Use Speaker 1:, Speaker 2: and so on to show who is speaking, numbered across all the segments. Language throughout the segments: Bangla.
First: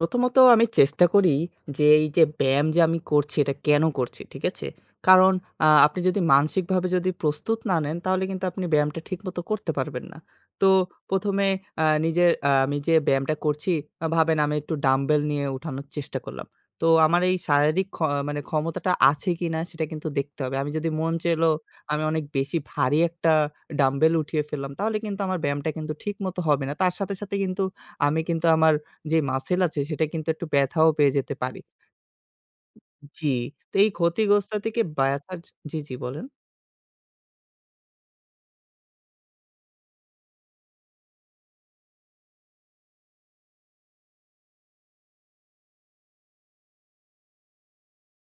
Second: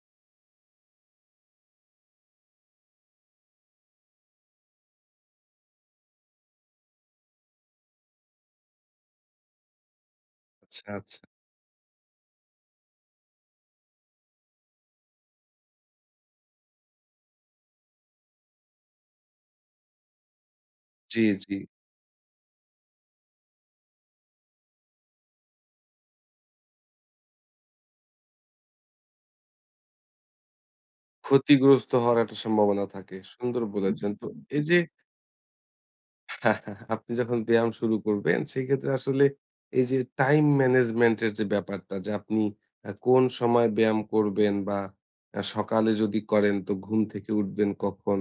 Speaker 1: প্রথমত আমি চেষ্টা করি যে এই যে ব্যায়াম যে আমি করছি এটা কেন করছি, ঠিক আছে? কারণ আ আপনি যদি মানসিকভাবে প্রস্তুত না নেন তাহলে কিন্তু আপনি ব্যায়ামটা ঠিকমত করতে পারবেন না। তো
Speaker 2: আচ্ছা, আচ্ছা।
Speaker 1: প্রথমে আ নিজের আ আমি যে ব্যায়ামটা করছি ভাবেন আমি একটু ডাম্বেল নিয়ে উঠানো। চেষ্টা করলাম। তো আমার এই শারীরিক ক্ষ ক্ষমতাটা আছে কিনা সেটা কিন্তু দেখতে হবে। আমি যদি মন
Speaker 2: জি,
Speaker 1: চাইলো
Speaker 2: জি।
Speaker 1: আমি অনেক বেশি ভারী একটা ডাম্বেল উঠিয়ে ফেললাম তাহলে কিন্তু আমার ব্যায়ামটা কিন্তু ঠিকমতো হবে না। তার সাথে সাথে কিন্তু আমি কিন্তু আমার যে মাসল আছে সেটা কিন্তু একটু ব্যথাও পেয়ে যেতে পারি।
Speaker 2: ক্ষতিগ্রস্ত হওয়ার একটা সম্ভাবনা থাকে,
Speaker 1: জি,
Speaker 2: সুন্দর
Speaker 1: এই
Speaker 2: বলেছেন। তো
Speaker 1: ক্ষতিগ্রস্ত
Speaker 2: এই যে
Speaker 1: থেকে ব্যাথা জি, জি বলেন।
Speaker 2: আপনি যখন ব্যায়াম শুরু করবেন সেক্ষেত্রে আসলে এই যে টাইম ম্যানেজমেন্ট এর যে ব্যাপারটা যে আপনি কোন সময় আ ব্যায়াম করবেন বা আ সকালে যদি করেন তো ঘুম থেকে উঠবেন কখন,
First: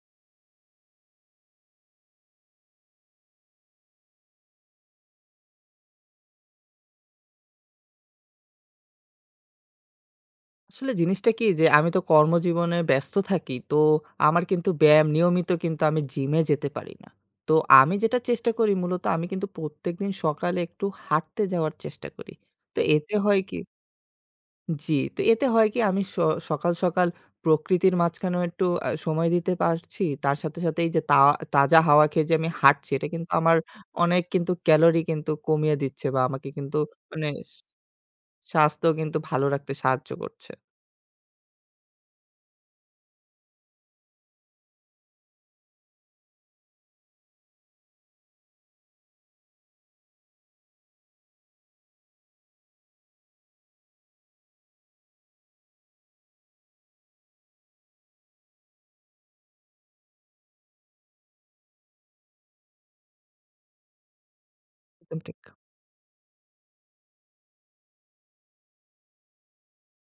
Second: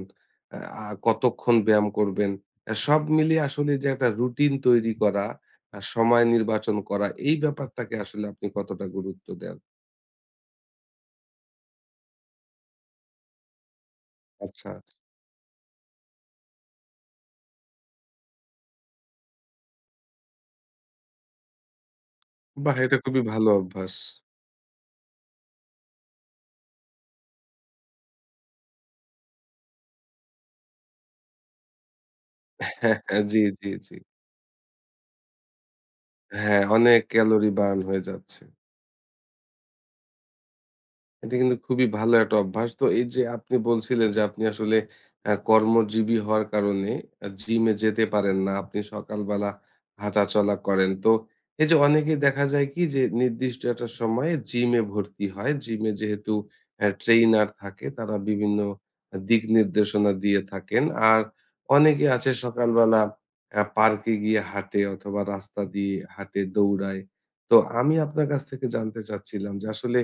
Speaker 2: আ কতক্ষণ ব্যায়াম করবেন। আ সব মিলিয়ে আসলে যে একটা রুটিন তৈরি করা, আ সময় নির্বাচন করা এই ব্যাপারটাকে আসলে আপনি কতটা গুরুত্ব দেন?
Speaker 1: আসলে জিনিসটা কি যে আমি তো কর্মজীবনে ব্যস্ত থাকি, তো আমার
Speaker 2: আচ্ছা,
Speaker 1: কিন্তু
Speaker 2: আচ্ছা।
Speaker 1: ব্যায়াম নিয়মিত কিন্তু আমি জিমে যেতে পারি না। তো আমি যেটা চেষ্টা করি মূলত আমি কিন্তু প্রত্যেকদিন সকালে একটু হাঁটতে যাওয়ার চেষ্টা করি।
Speaker 2: বাহ্
Speaker 1: তো
Speaker 2: এটা
Speaker 1: এতে
Speaker 2: খুবই
Speaker 1: হয়
Speaker 2: ভালো
Speaker 1: কি
Speaker 2: অভ্যাস।
Speaker 1: জি। তো এতে হয় কি আমি স সকাল, সকাল প্রকৃতির মাঝখানেও একটু আ সময় দিতে পারছি তার সাথে সাথে এই যে তা তাজা হাওয়া খেয়ে যে আমি হাঁটছি
Speaker 2: হ্যাঁ,
Speaker 1: এটা
Speaker 2: হ্যাঁ,
Speaker 1: কিন্তু
Speaker 2: জি,
Speaker 1: আমার
Speaker 2: জি, জি।
Speaker 1: অনেক কিন্তু ক্যালোরি কিন্তু কমিয়ে দিচ্ছে, বা আমাকে
Speaker 2: হ্যাঁ,
Speaker 1: কিন্তু
Speaker 2: অনেক
Speaker 1: মানে
Speaker 2: ক্যালোরি বার্ন হয়ে যাচ্ছে।
Speaker 1: স্বাস্থ্য কিন্তু ভালো রাখতে সাহায্য করছে।
Speaker 2: এটা কিন্তু খুবই ভালো একটা অভ্যাস। তো এই যে আপনি বলছিলেন যে আপনি আসলে আ কর্মজীবী হওয়ার কারণে আ জিমে যেতে পারেন না। আপনি সকালবেলা হাঁটাচলা করেন। তো এই যে অনেকেই দেখা যায় কি যে নির্দিষ্ট একটা সময়ে জিম এ ভর্তি হয়। জিমে যেহেতু ট্রেইনার থাকে তারা বিভিন্ন দিক নির্দেশনা দিয়ে থাকেন। আর অনেকে আছে সকালবেলা আ পার্কে গিয়ে হাঁটে
Speaker 1: একদম
Speaker 2: অথবা
Speaker 1: ঠিক।
Speaker 2: রাস্তা দিয়ে হাঁটে দৌড়ায়। তো আমি আপনার কাছ থেকে জানতে চাচ্ছিলাম যে, আসলে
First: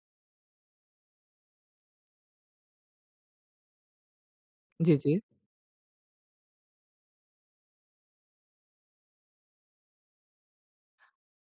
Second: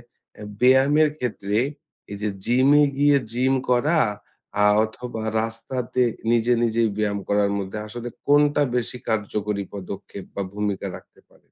Speaker 2: ব্যায়ামের ক্ষেত্রে এই যে জিমে গিয়ে জিম করা আ
Speaker 1: জি, জি।
Speaker 2: অথবা রাস্তাতে নিজে নিজেই ব্যায়াম করার মধ্যে আসলে কোনটা বেশি কার্যকরী পদক্ষেপ বা ভূমিকা রাখতে পারে?